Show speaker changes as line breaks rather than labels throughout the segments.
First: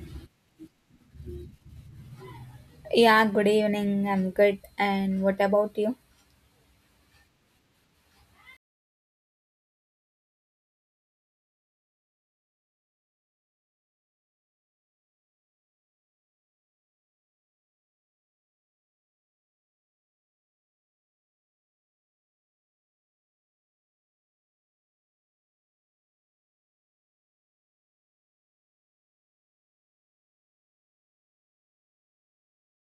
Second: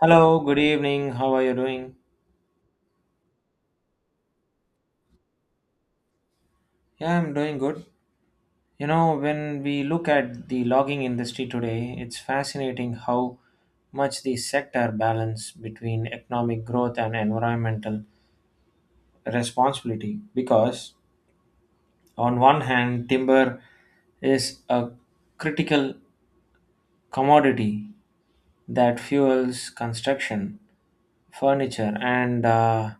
Hello, good evening. How are you doing?
Yeah, good evening. I'm good. And what about you?
Yeah, I'm doing good. You know, when we look at the logging industry today, it's fascinating how much the sector balance between economic growth and environmental responsibility because on one hand, timber is a critical commodity that fuels construction, furniture and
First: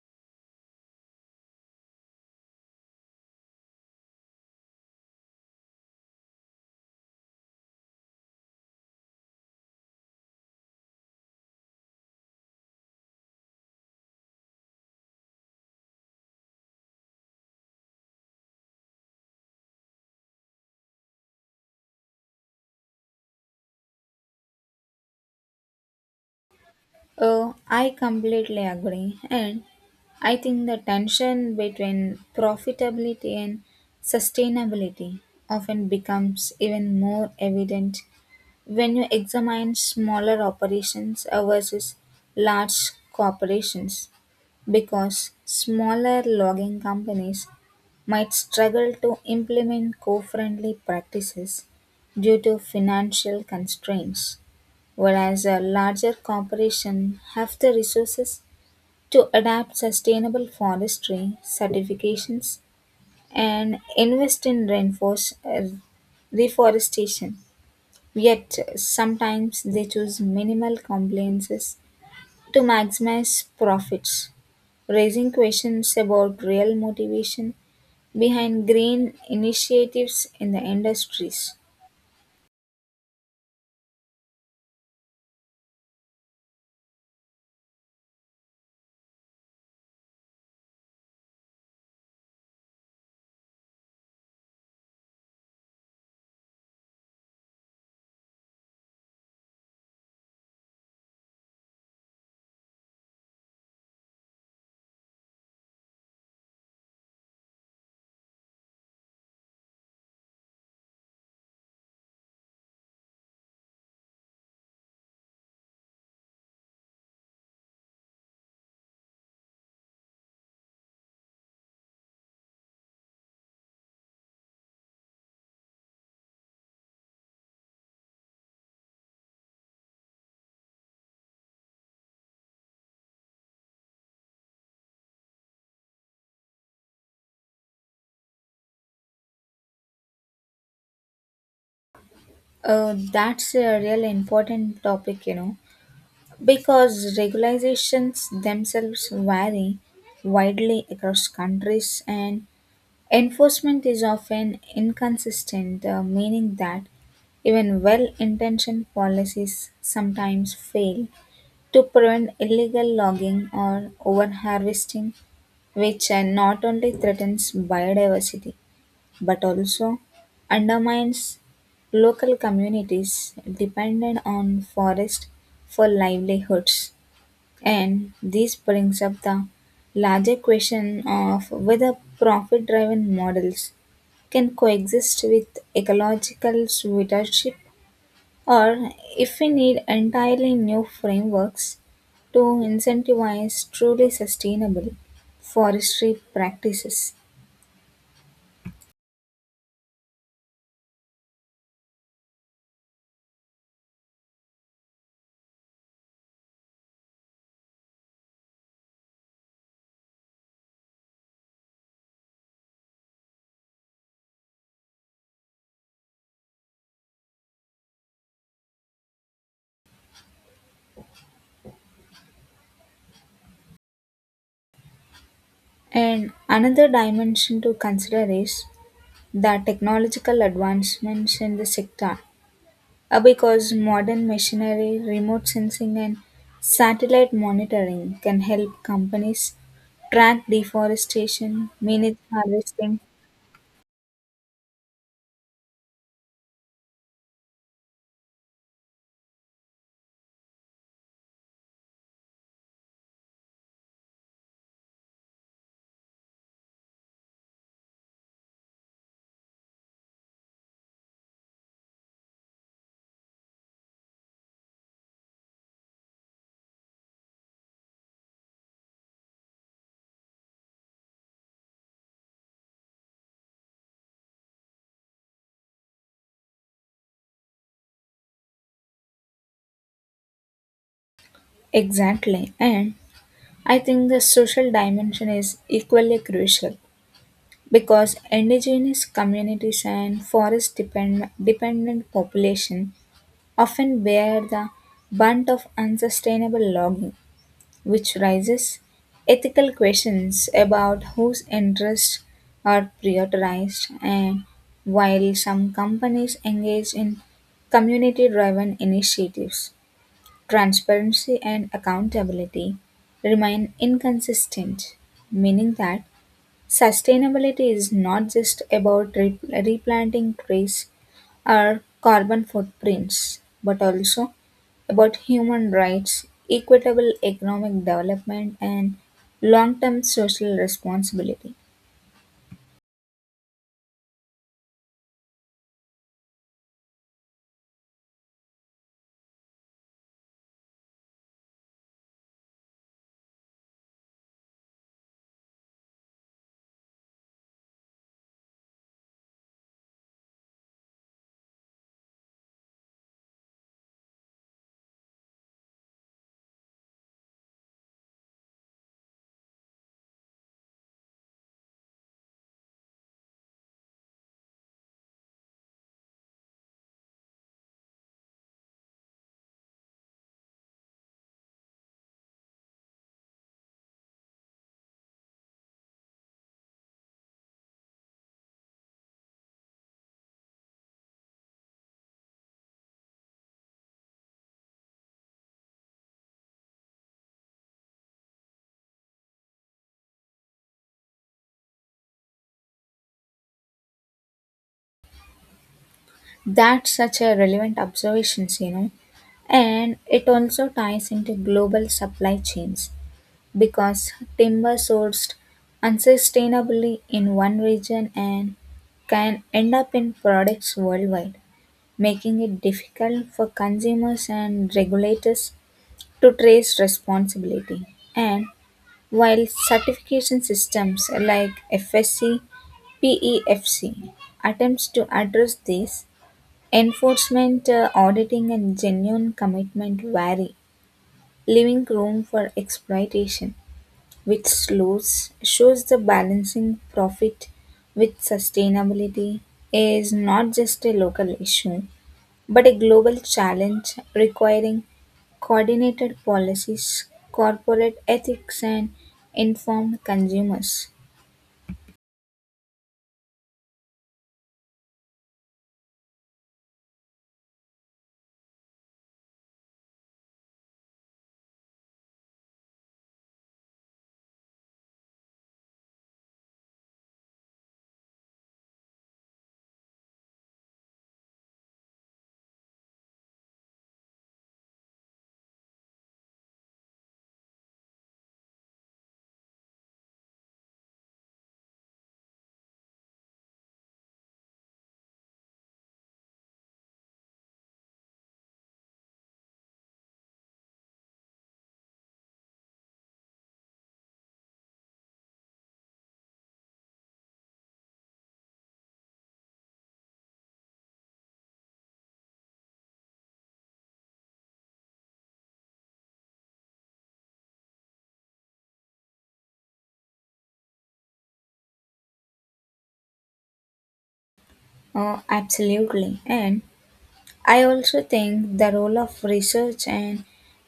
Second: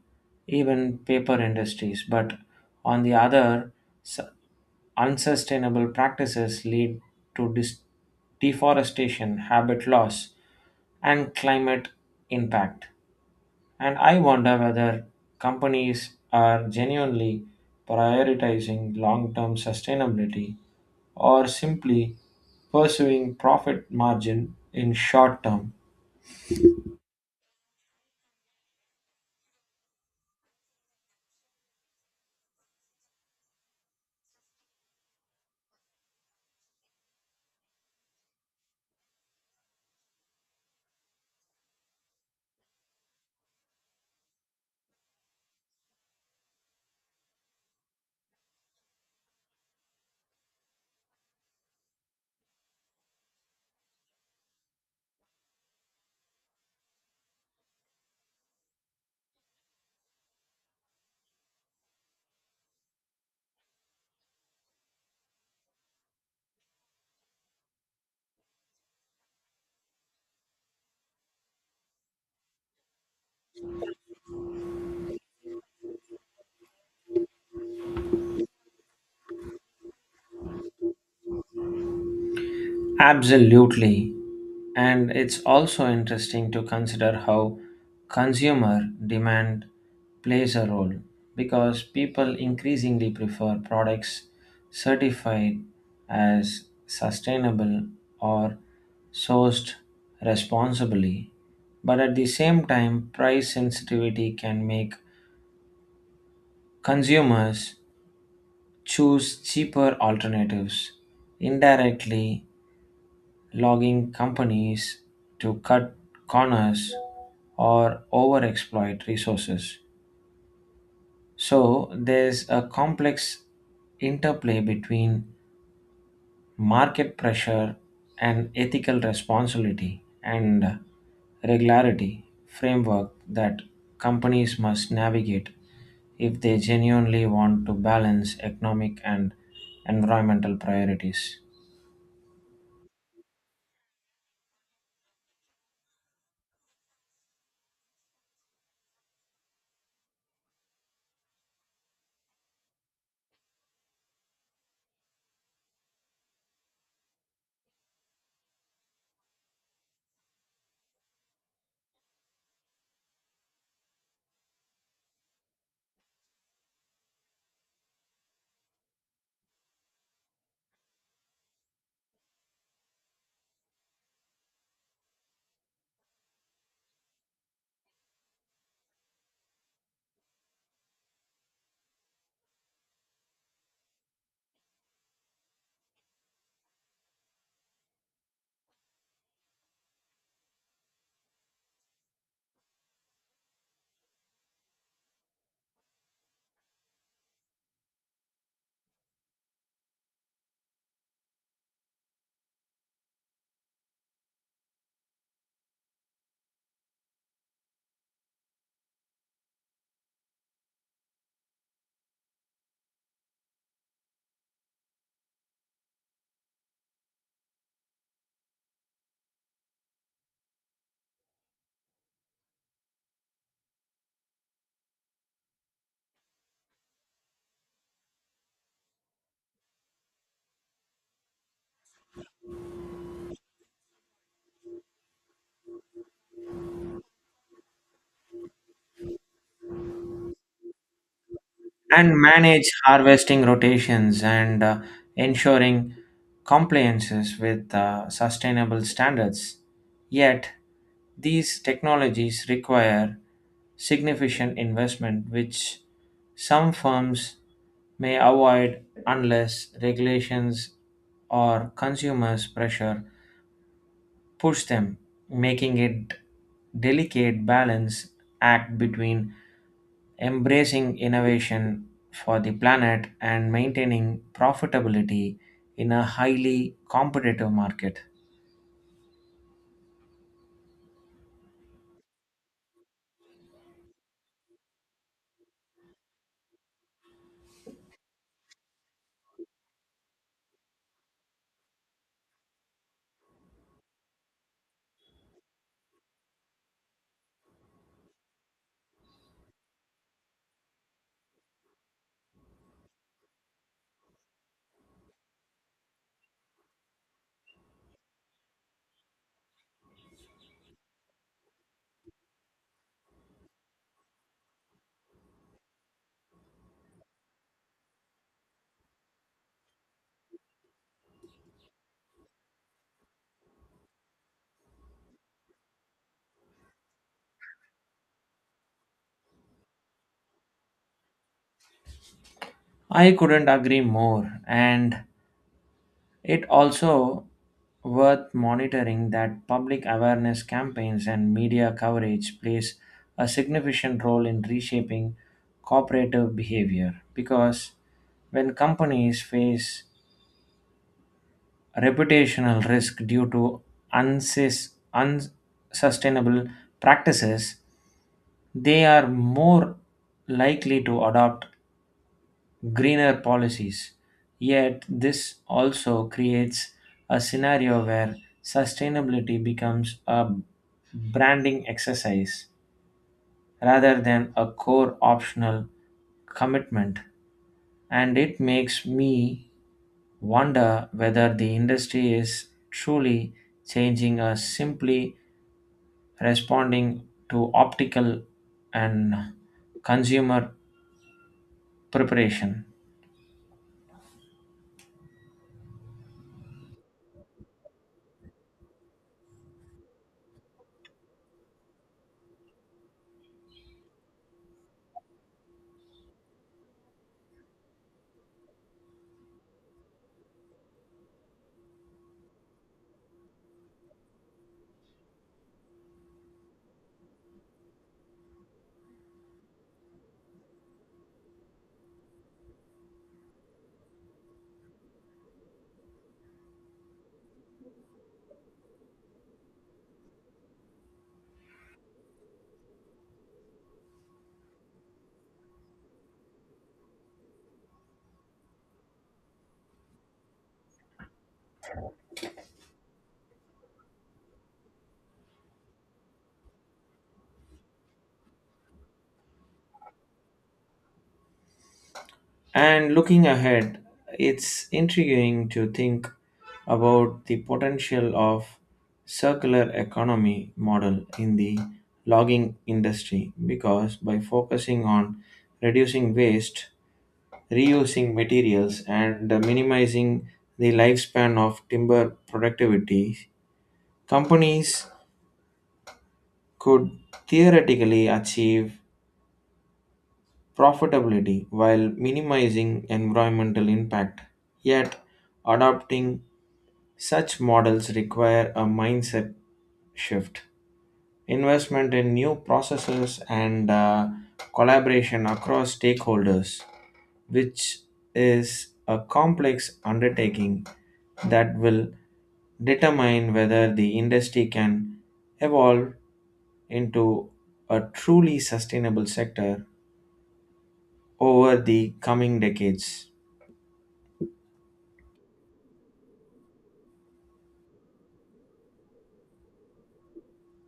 even paper industries but on the other s- unsustainable practices lead to deforestation, habit loss, and climate impact. And I wonder whether companies are genuinely prioritizing long term sustainability or simply pursuing profit margin in short term.
I completely agree, and I think the tension between profitability and sustainability often becomes even more evident when you examine smaller operations versus large corporations because smaller logging companies might struggle to implement co friendly practices due to financial constraints, whereas a larger corporation have the resources to adapt sustainable forestry certifications and invest in reforestation. Yet sometimes they choose minimal compliances to maximize profits, raising questions about real motivation behind green initiatives in the industries.
Absolutely. And it's also interesting to consider how consumer demand plays a role because people increasingly prefer products certified as sustainable or sourced responsibly. But at the same time, price sensitivity can make consumers choose cheaper alternatives indirectly logging companies to cut corners or overexploit resources. So there's a complex interplay between market pressure and ethical responsibility and regularity framework that companies must navigate if they genuinely want to balance economic and environmental priorities.
That's a real important topic, you know. Because regulations themselves vary widely across countries and enforcement is often inconsistent, meaning that even well intentioned policies sometimes fail to prevent illegal logging or overharvesting, which not only threatens biodiversity but also undermines local communities dependent on forest for livelihoods. And this brings up the larger question of whether profit driven models can coexist with ecological stewardship, or if we need entirely new frameworks to incentivize truly sustainable forestry practices. And another dimension to consider is the technological advancements in the sector. Because modern machinery, remote sensing, and satellite monitoring can help companies track deforestation,
And
minute
manage
harvesting.
harvesting rotations and ensuring compliances with sustainable standards. Yet, these technologies require significant investment, which some firms may avoid unless regulations or consumers' pressure push them, making it delicate balance act between embracing innovation for the planet and maintaining profitability in a highly competitive market.
Exactly. And I think the social dimension is equally crucial because indigenous communities and dependent population often bear the brunt of unsustainable logging, which raises ethical questions about whose interests are prioritized. And while some companies engage in community driven initiatives, transparency and accountability remain inconsistent, meaning that sustainability is not just about replanting trees or carbon footprints, but also about human rights, equitable economic development, and long term social responsibility.
I couldn't agree more, and it also worth monitoring that public awareness campaigns and media coverage plays a significant role in reshaping cooperative behavior because when companies face reputational risk due to unsustainable practices, they are more likely to adopt greener policies. Yet, this also creates a scenario where sustainability becomes a branding exercise rather than a core optional commitment. And it makes me wonder whether the industry is truly changing or simply responding to optical and consumer preparation.
That's such a relevant observations, you know. And it also ties into global supply chains because timber sourced unsustainably in one region and can end up in products worldwide, making it difficult for consumers and regulators to trace responsibility. And while certification systems like FSC, PEFC attempts to address this, enforcement, auditing, and genuine commitment vary, leaving room for exploitation, which slows, shows the balancing profit with sustainability is not just a local issue but a global challenge requiring coordinated policies, corporate ethics, and informed consumers.
And looking ahead, it's intriguing to think about the potential of circular economy model in the logging industry because by focusing on reducing waste reusing materials and minimizing the lifespan of timber productivity, companies could theoretically achieve profitability while minimizing environmental impact. Yet, adopting such models require a mindset shift, investment in new processes, and collaboration across stakeholders, which is a complex undertaking that will determine whether the industry can evolve into a truly sustainable sector over the coming decades.
Absolutely. And I also think the role of research and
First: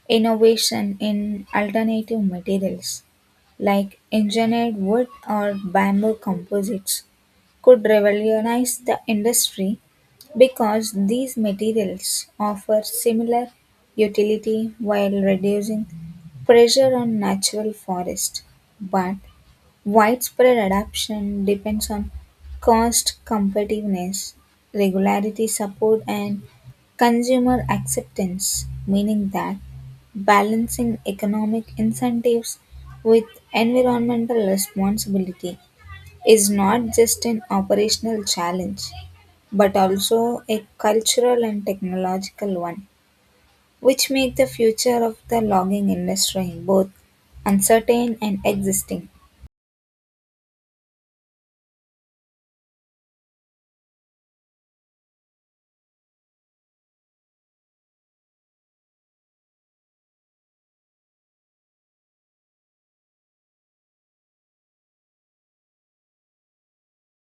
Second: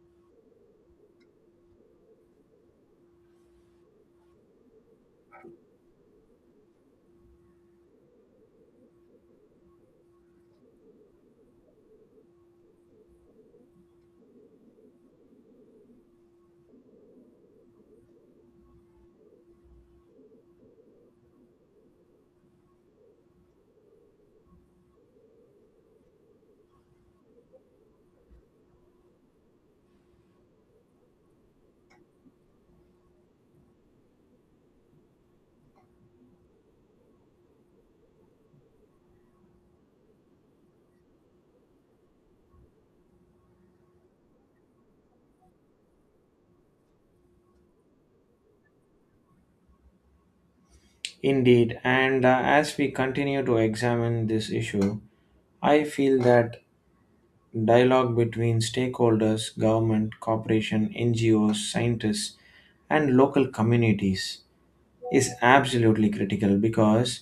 innovation in alternative materials like engineered wood or bamboo composites could revolutionize the industry because these materials offer similar utility while reducing pressure on natural forest, but widespread adoption depends on cost competitiveness, regularity support, and consumer acceptance, meaning that balancing economic incentives with environmental responsibility is not just an operational challenge but also a cultural and technological one, which make the future of the logging industry both uncertain and existing.
Indeed, and as we continue to examine this issue, I feel that dialogue between stakeholders, government, corporation, NGOs, scientists, and local communities is absolutely critical because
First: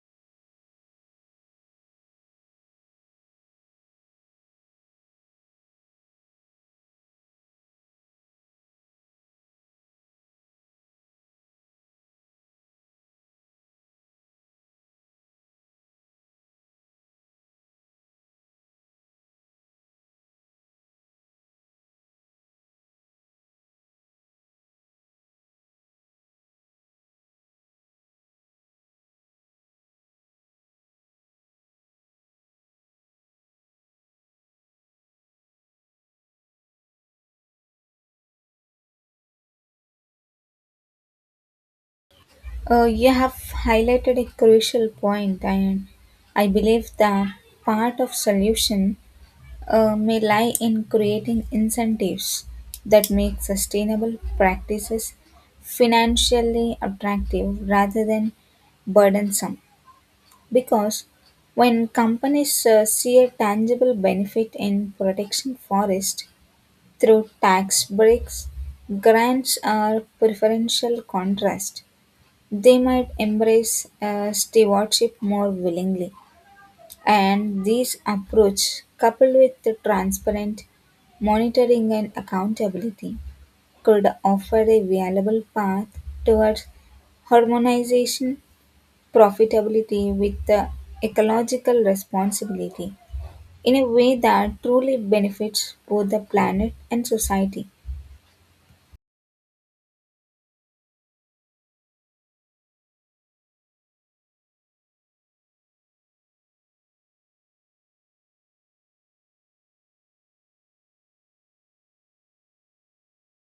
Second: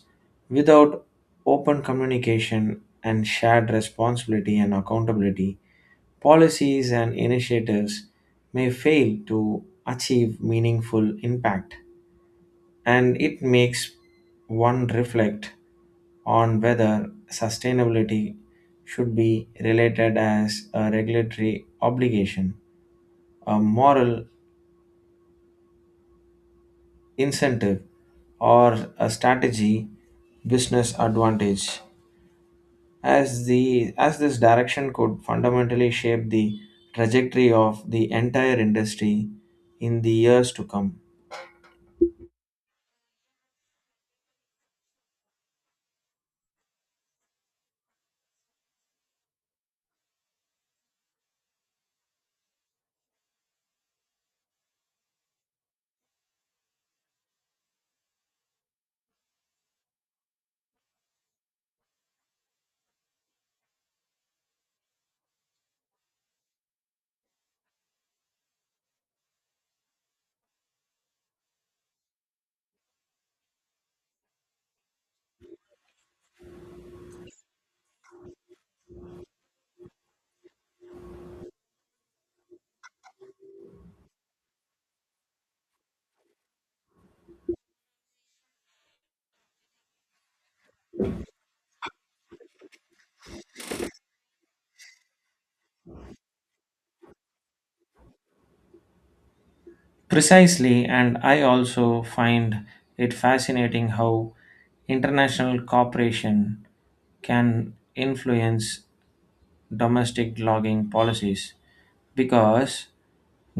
without open communication and shared responsibility and accountability, policies and initiatives may fail to achieve meaningful impact. And it makes one reflect on whether sustainability should be related as a regulatory obligation, a moral incentive, or a strategy business advantage as the as this direction could fundamentally shape the trajectory of the entire industry in the years to come.
You have highlighted a crucial point, and I believe that part of solution may lie in creating incentives that make sustainable practices financially attractive rather than burdensome. Because when companies see a tangible benefit in protecting forest through tax breaks, grants, or preferential contrast, they might embrace stewardship more willingly. And this approach, coupled with the transparent monitoring and accountability, could offer a viable path towards harmonization, profitability with the ecological responsibility in a way that truly benefits both the planet and society.
Precisely, and I also find it fascinating how international cooperation can influence domestic logging policies because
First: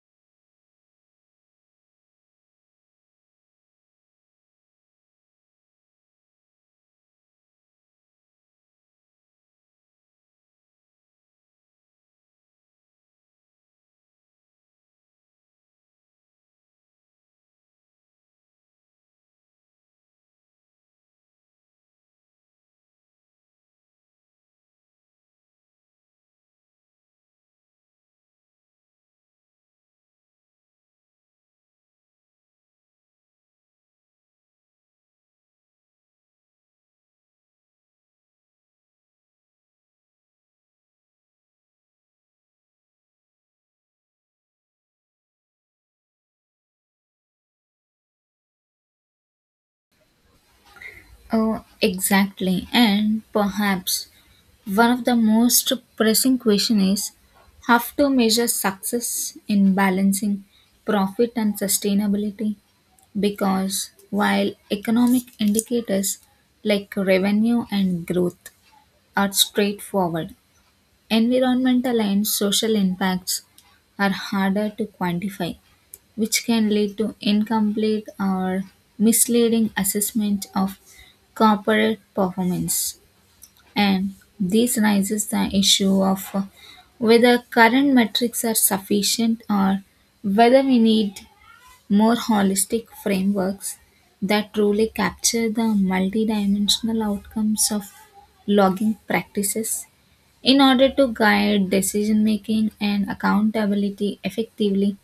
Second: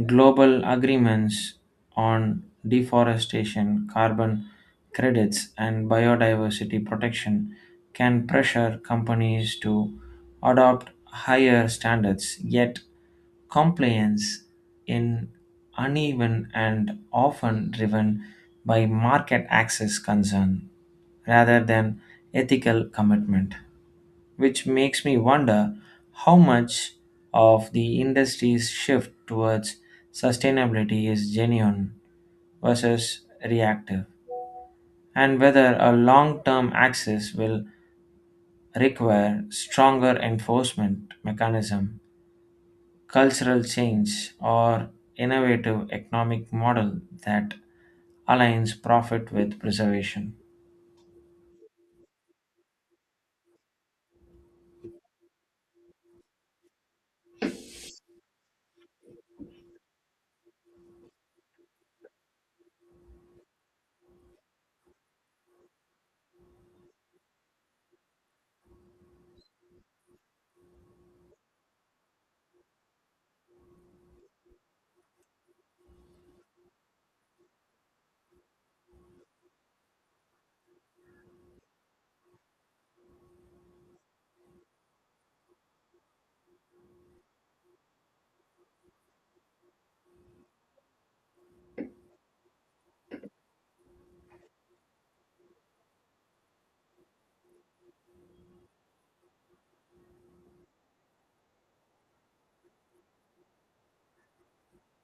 global agreements on deforestation, carbon credits, and biodiversity protection can pressure companies to adopt higher standards. Yet, compliance in uneven and often driven by market access concern rather than ethical commitment, which makes me wonder how much of the industry's shift towards sustainability is genuine versus reactive, and whether a long term access will require stronger enforcement mechanism, cultural change, or innovative economic model that aligns profit with preservation.
Oh, exactly. And perhaps one of the most pressing questions is how to measure success in balancing profit and sustainability. Because while economic indicators like revenue and growth are straightforward, environmental and social impacts are harder to quantify, which can lead to incomplete or misleading assessment of corporate performance. And this raises the issue of whether current metrics are sufficient or whether we need more holistic frameworks that truly capture the multidimensional outcomes of logging practices in order to guide decision making and accountability effectively.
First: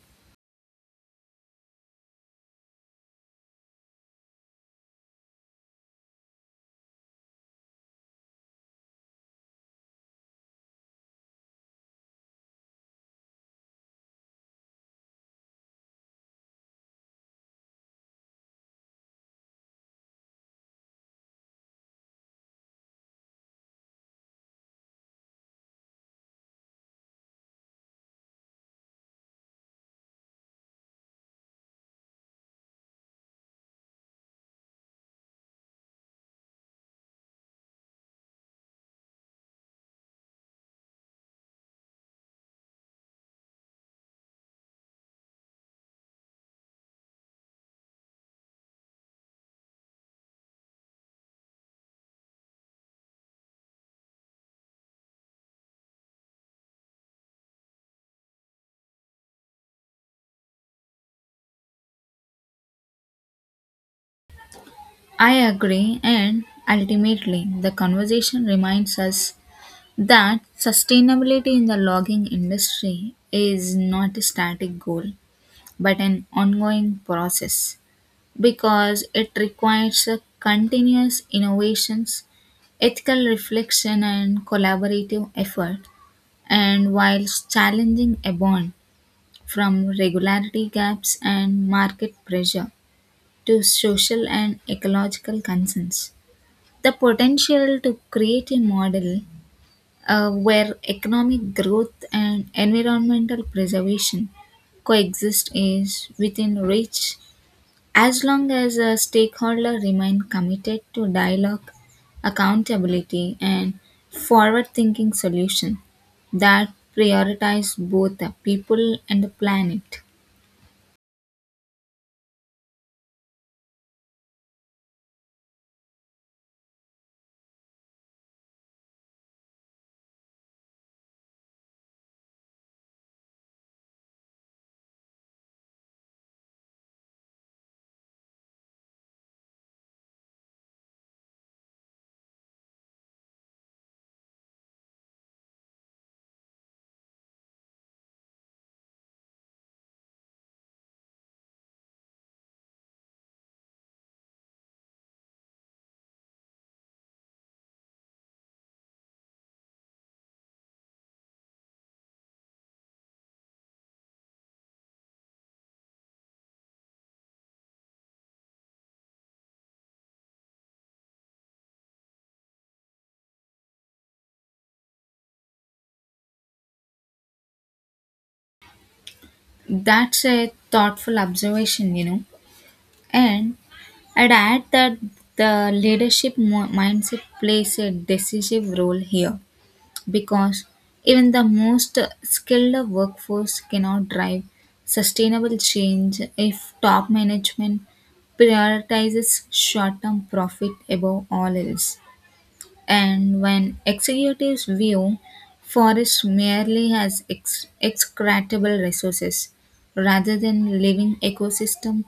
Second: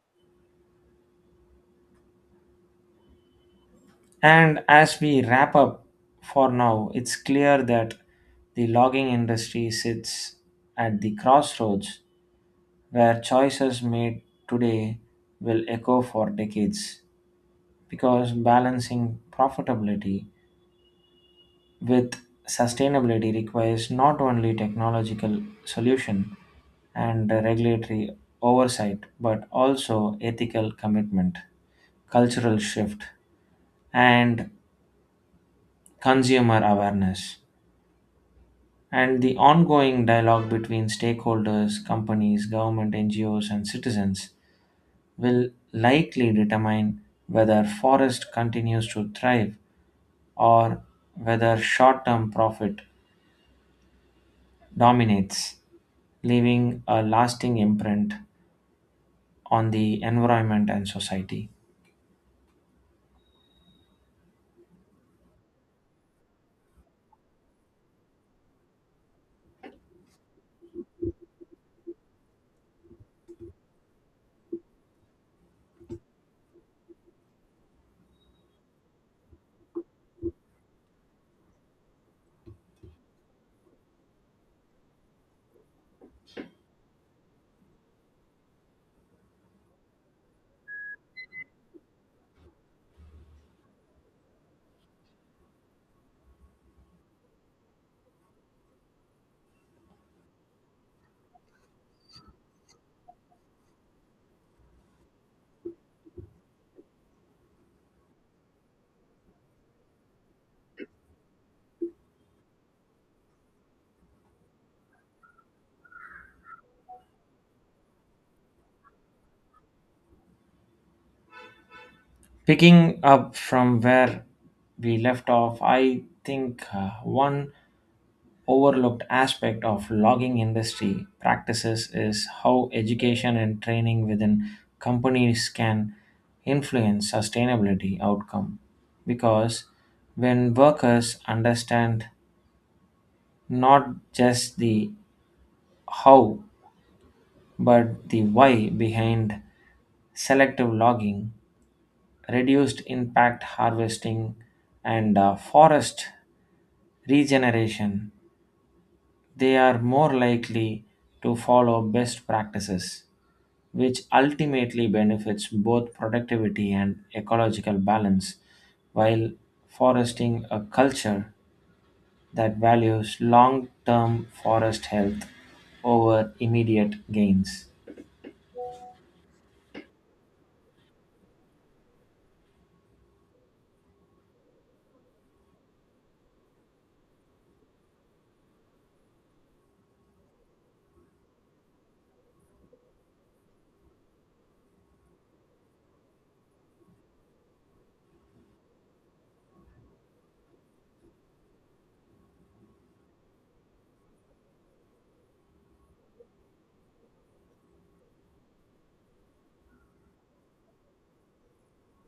And as we wrap up for now, it's clear that the logging industry sits at the crossroads where choices made today will echo for decades because balancing profitability with sustainability requires not only technological solution and regulatory oversight but also ethical commitment cultural shift and consumer awareness and the ongoing dialogue between stakeholders, companies, government, NGOs, and citizens will likely determine whether forest continues to thrive or whether short term profit dominates, leaving a lasting imprint on the environment and society.
I agree, and ultimately, the conversation reminds us that sustainability in the logging industry is not a static goal but an ongoing process, because it requires a continuous innovations, ethical reflection, and collaborative effort. And whilst challenging a bond from regularity gaps and market pressure to social and ecological concerns, the potential to create a model where economic growth and environmental preservation coexist is within reach as long as a stakeholder remain committed to dialogue, accountability, and forward thinking solution that prioritize both the people and the planet.
Picking up from where we left off, I think one overlooked aspect of logging industry practices is how education and training within companies can influence sustainability outcome because when workers understand not just the how but the why behind selective logging reduced impact harvesting and forest regeneration they are more likely to follow best practices which ultimately benefits both productivity and ecological balance while foresting a culture that values long term forest health over immediate gains.
That's a thoughtful observation, you know. And I'd add that the mindset plays a decisive role here, because even the most skilled workforce cannot drive sustainable change if top management prioritizes short term profit above all else. And when executives view forests merely as extractable resources rather than living ecosystem,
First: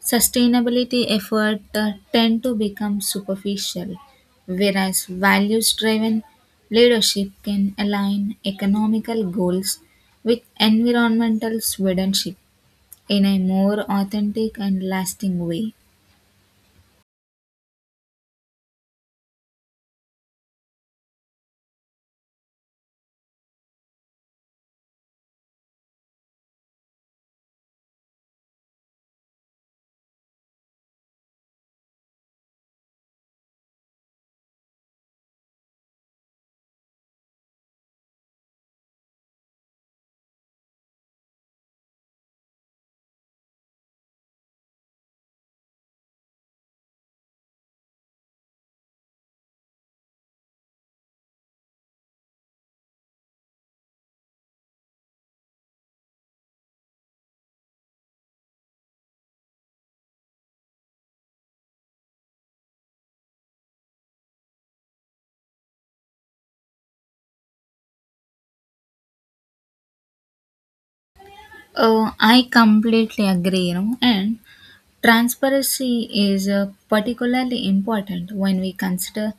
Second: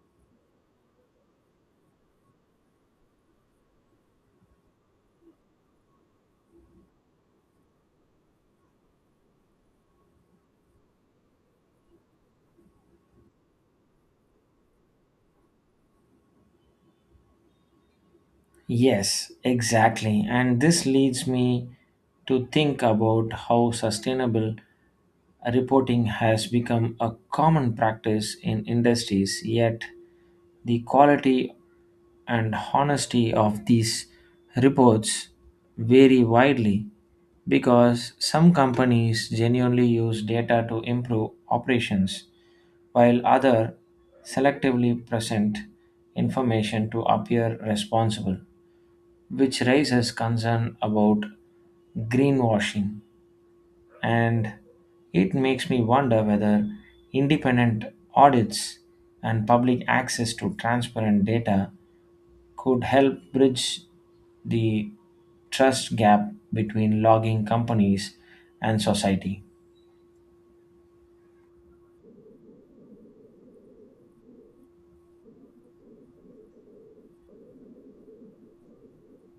sustainability efforts tend to become superficial, whereas values-driven leadership can align economical goals with environmental stewardship in a more authentic and lasting way.
Yes, exactly. And this leads me to think about how sustainable reporting has become a common practice in industries, yet the quality and honesty of these reports vary widely because some companies genuinely use data to improve operations while others selectively present information to appear responsible which raises concern about greenwashing and it makes me wonder whether independent audits and public access to transparent data could help bridge the trust gap between logging companies and society.
Oh, I completely agree, you know. And transparency is particularly important when we consider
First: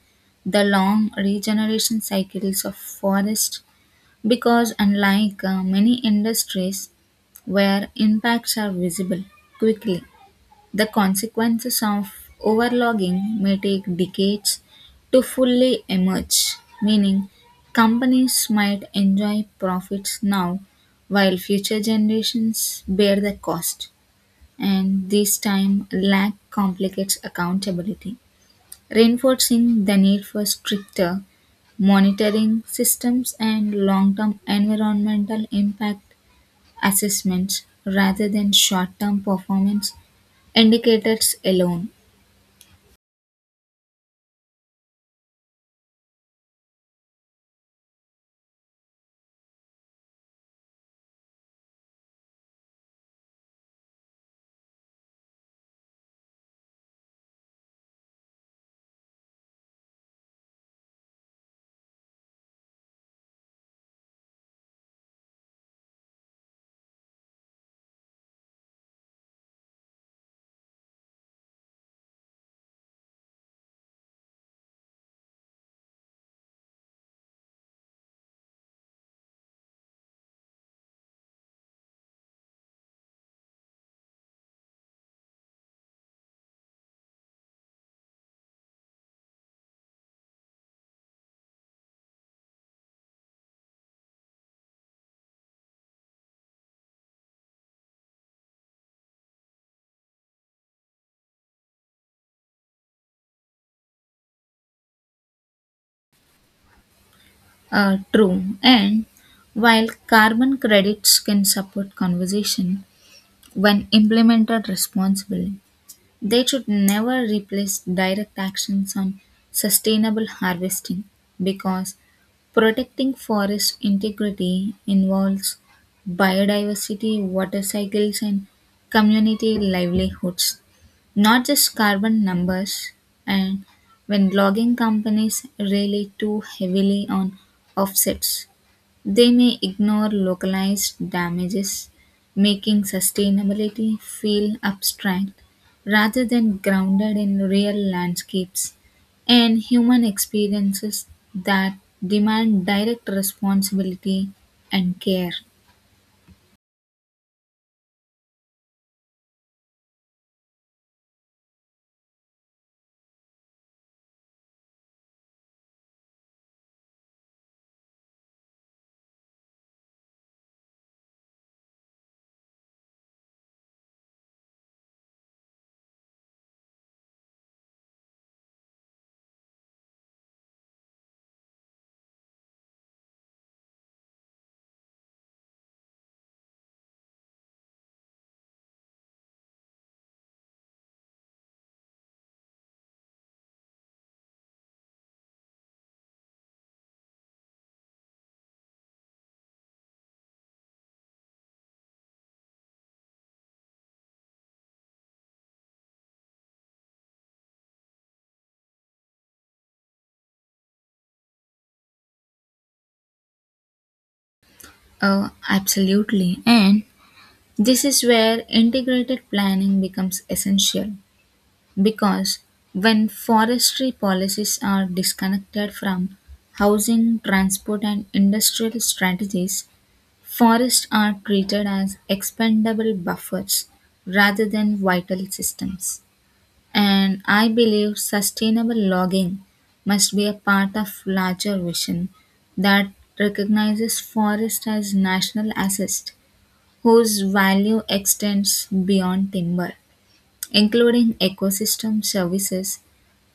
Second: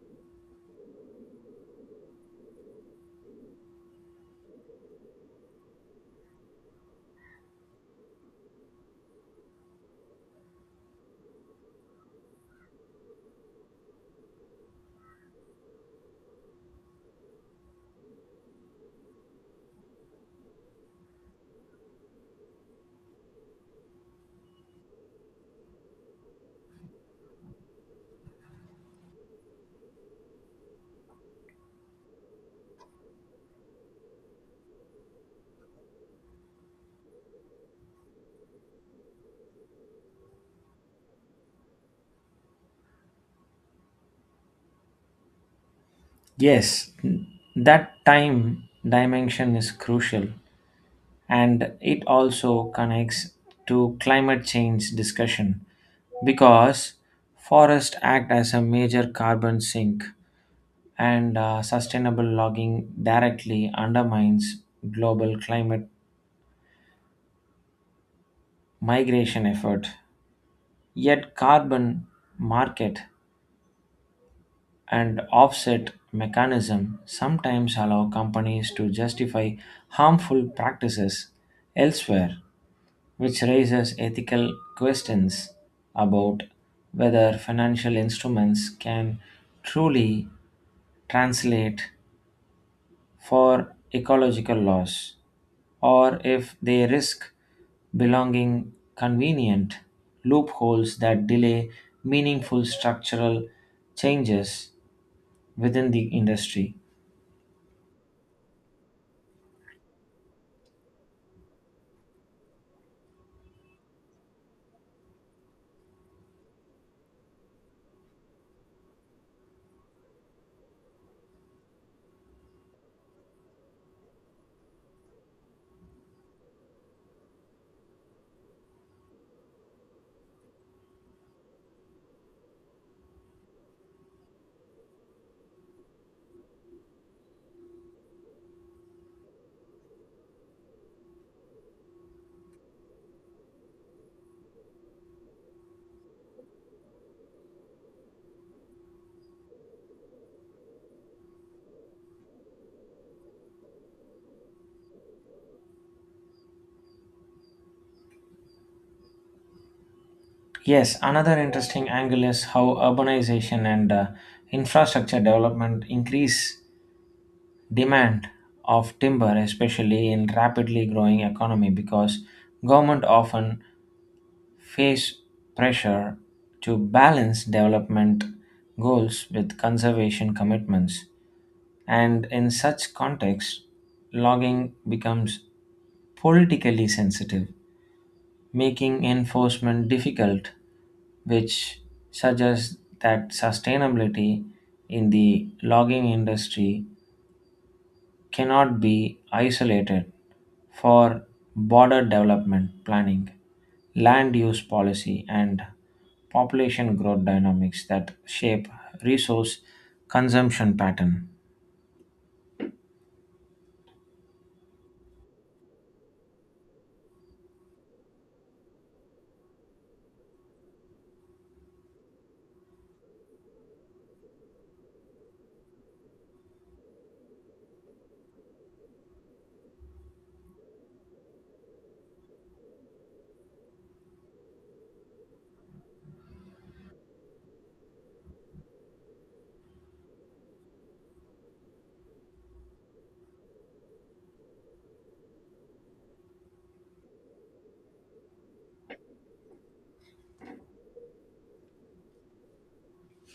the long regeneration cycles of forests, because, unlike many industries where impacts are visible quickly, the consequences of overlogging may take decades to fully emerge, meaning companies might enjoy profits now while future generations bear the cost. And this time lack complicates accountability, reinforcing the need for stricter monitoring systems and long term environmental impact assessments rather than short term performance indicators alone
Yes, that time dimension is crucial and it also connects to climate change discussion because forests act as a major carbon sink and sustainable logging directly undermines global climate migration effort yet carbon market and offset mechanism sometimes allow companies to justify harmful practices elsewhere, which raises ethical questions about whether financial instruments can truly translate for ecological loss or if they risk belonging convenient loopholes that delay meaningful structural changes within the industry.
are true. And while carbon credits can support conservation when implemented responsibly, they should never replace direct actions on sustainable harvesting, because protecting forest integrity involves biodiversity, water cycles, and community livelihoods, not just carbon numbers. And when logging companies rely too heavily on offsets, they may ignore localized damages, making sustainability feel abstract rather than grounded in real landscapes and human experiences that demand direct responsibility and care.
Yes, another interesting angle is how urbanization and infrastructure development increase demand of timber, especially in rapidly growing economy, because government often face pressure to balance development goals with conservation commitments. And in such context, logging becomes politically sensitive making enforcement difficult, which suggests that sustainability in the logging industry cannot be isolated for border development planning, land use policy, and population growth dynamics that shape resource consumption pattern.
Oh, absolutely. And this is where integrated planning becomes essential, because when forestry policies are disconnected from housing, transport, and industrial strategies, forests are treated as expendable buffers rather than vital systems. And I believe sustainable logging must be a part of larger vision that recognizes forest as national asset whose value extends beyond timber, including ecosystem services,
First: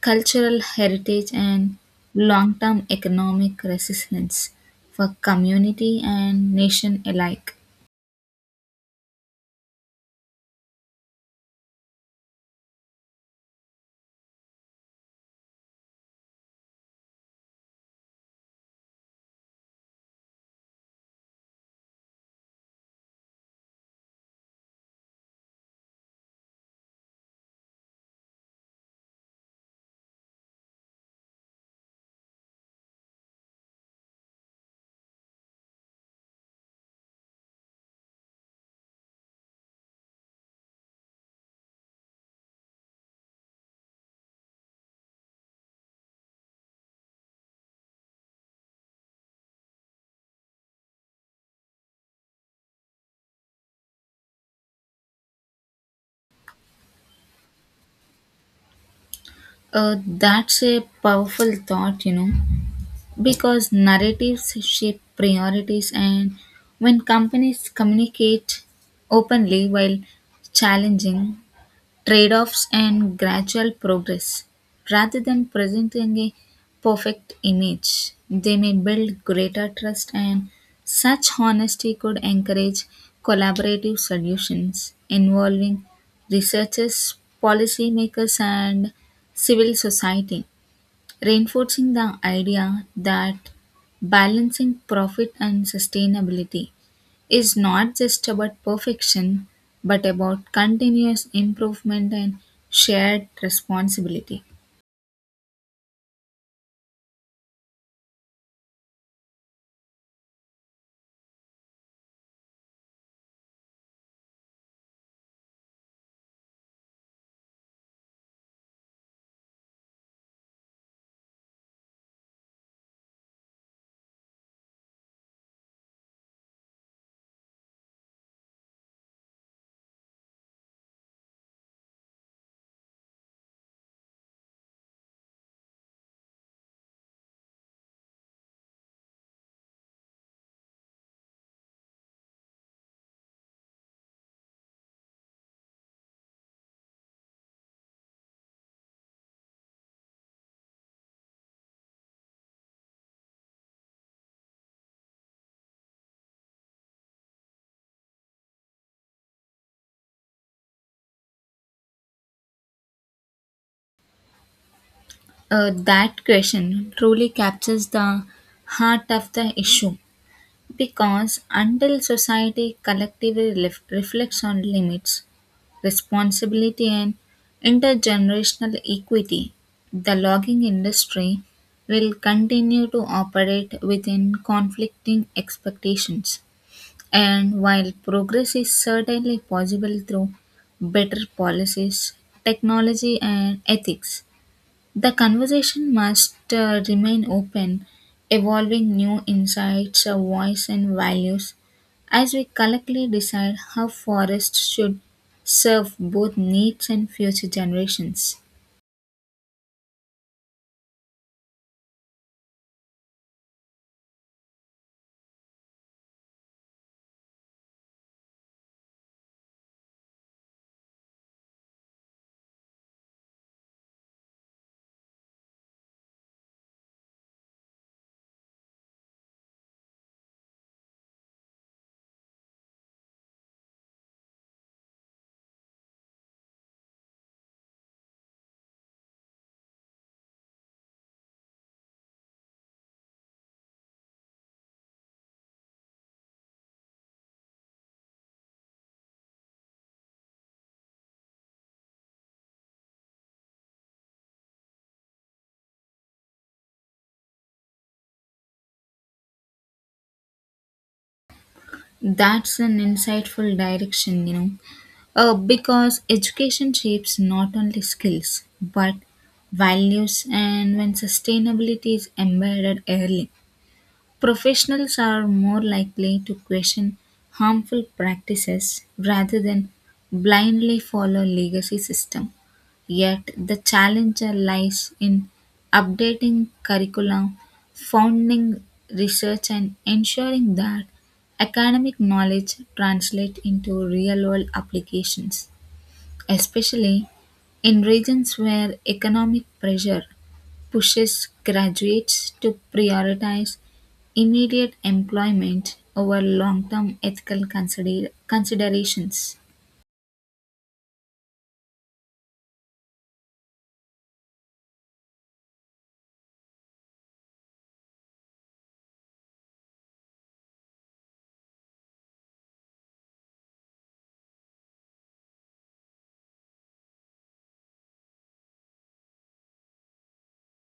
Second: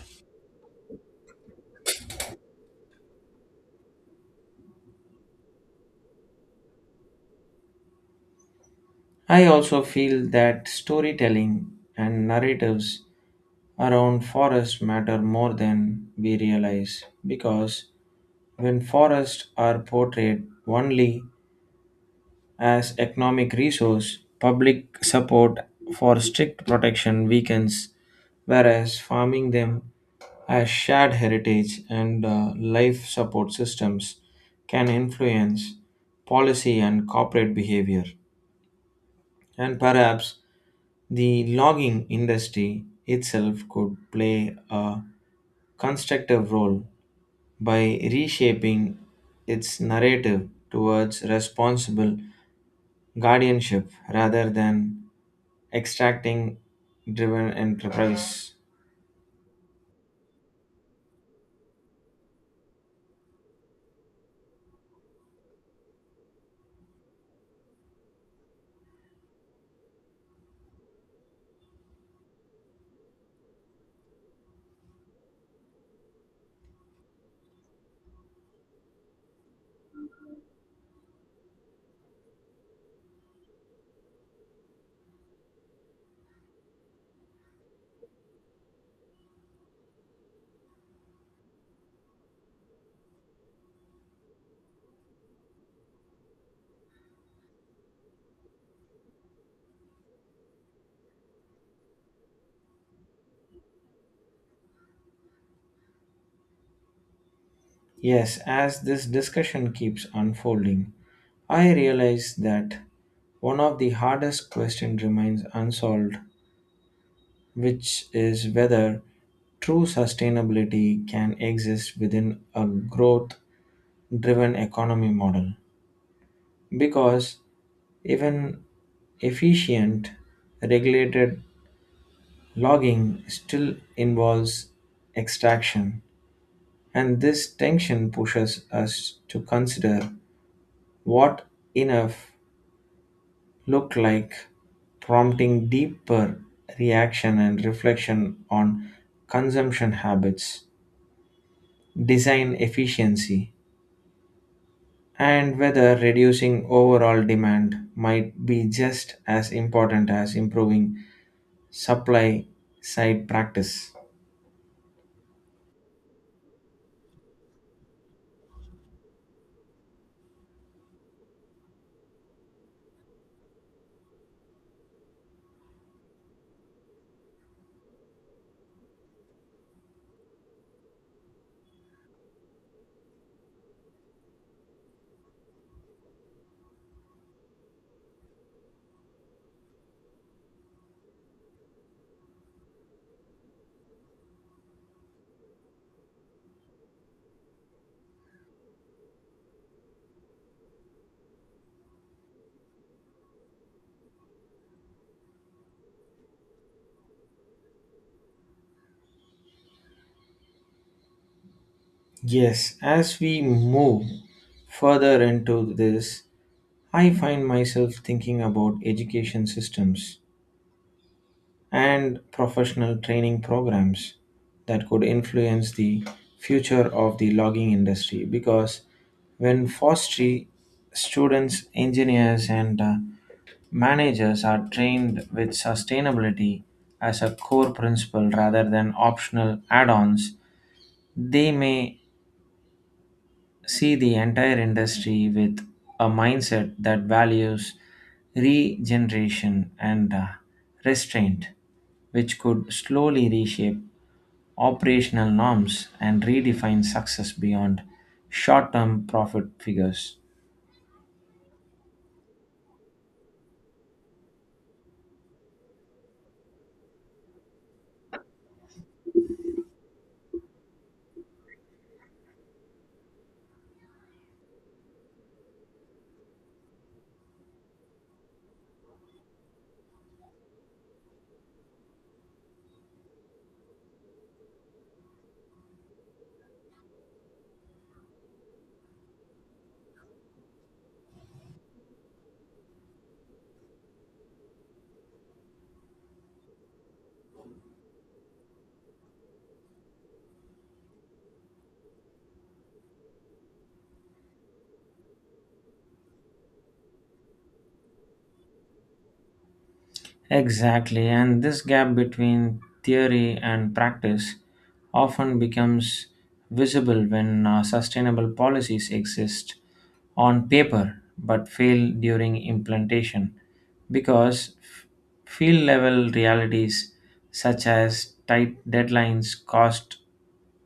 cultural heritage, and long-term economic resistance for community and nation alike.
I also feel that storytelling and narratives around forests matter more than we realize because when forests are portrayed only as economic resource public support for strict protection weakens whereas farming them as shared heritage and life support systems can influence policy and corporate behavior and perhaps the logging industry itself could play a constructive role by reshaping its narrative towards responsible guardianship rather than extracting driven enterprise.
That's a powerful thought, you know, because narratives shape priorities, and when companies communicate openly while challenging trade offs, and gradual progress. Rather than presenting a perfect image, they may build greater trust, and such honesty could encourage collaborative solutions involving researchers, policymakers, and civil society, reinforcing the idea that balancing profit and sustainability is not just about perfection, but about continuous improvement and shared responsibility.
Yes, as this discussion keeps unfolding, I realize that one of the hardest questions remains unsolved which is whether true sustainability can exist within a growth driven economy model. Because even efficient regulated logging still involves extraction, and this tension pushes us to consider what enough look like, prompting deeper reaction and reflection on consumption habits design efficiency, and whether reducing overall demand might be just as important as improving supply side practice.
That question truly captures the heart of the issue, because until society collectively reflects on limits, responsibility, and intergenerational equity, the logging industry will continue to operate within conflicting expectations. And while progress is certainly possible through better policies, technology, and ethics, the conversation must remain open, evolving new insights, a voice, and values as we collectively decide how forests should serve both needs and future generations.
Yes, as we move further into this, I find myself thinking about education systems and professional training programs that could influence the future of the logging industry because when forestry students, engineers, and managers are trained with sustainability as a core principle rather than optional add ons. They may see the entire industry with a mindset that values regeneration and restraint, which could slowly reshape operational norms and redefine success beyond short term profit figures.
That's an insightful direction, you know. Because education shapes not only skills but values, and when sustainability is embedded early, professionals are more likely to question harmful practices rather than blindly follow legacy system. Yet the challenge lies in updating curricula, founding research, and ensuring that academic knowledge translates into real world applications, especially in regions where economic pressure pushes graduates to prioritize immediate employment over long term ethical considerations.
Exactly, and this gap between theory and practice often becomes visible when sustainable policies exist on paper but fail during implementation because field level realities such as tight deadlines, cost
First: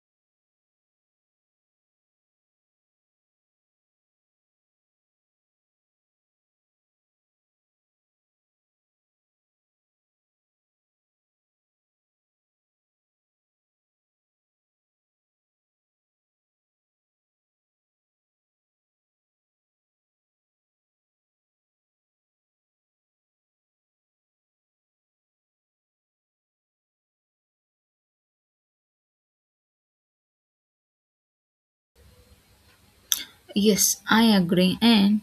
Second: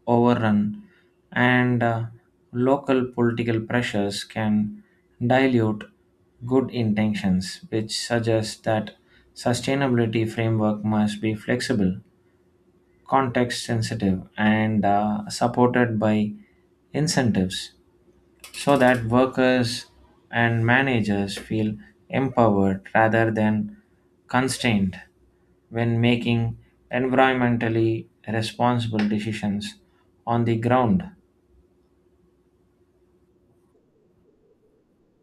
overrun, and local political pressures can dilute good intentions, which suggests that sustainability framework must be flexible, context sensitive, and supported by incentives so that workers and managers feel empowered rather than constrained when making environmentally responsible decisions on the ground.
Yes, I agree, and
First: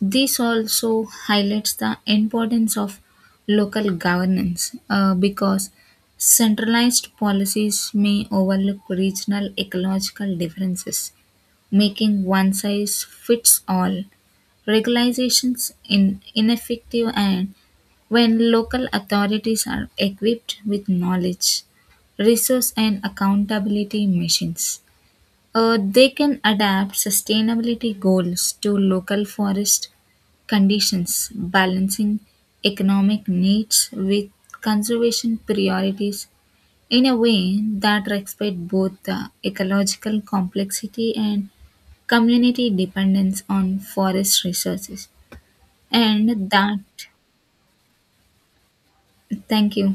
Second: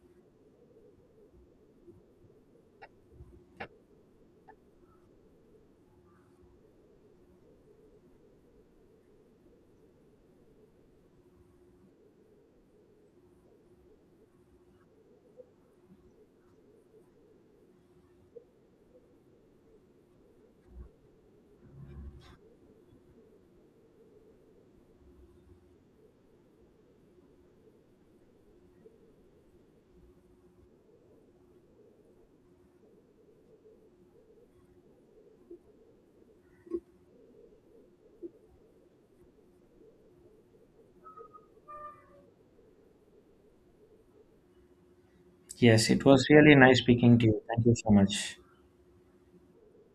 this also highlights the importance of local governance, because centralized policies may overlook regional ecological differences, making one size fits all regularizations in ineffective. And when local authorities are equipped with knowledge, resource, and accountability machines, they can adapt sustainability goals to local forest conditions, balancing economic needs with conservation priorities in a way that respects both the ecological complexity and community dependence on forest resources.
Yes, it was
And
really
that,
nice speaking to you. Thank you so much.
thank you.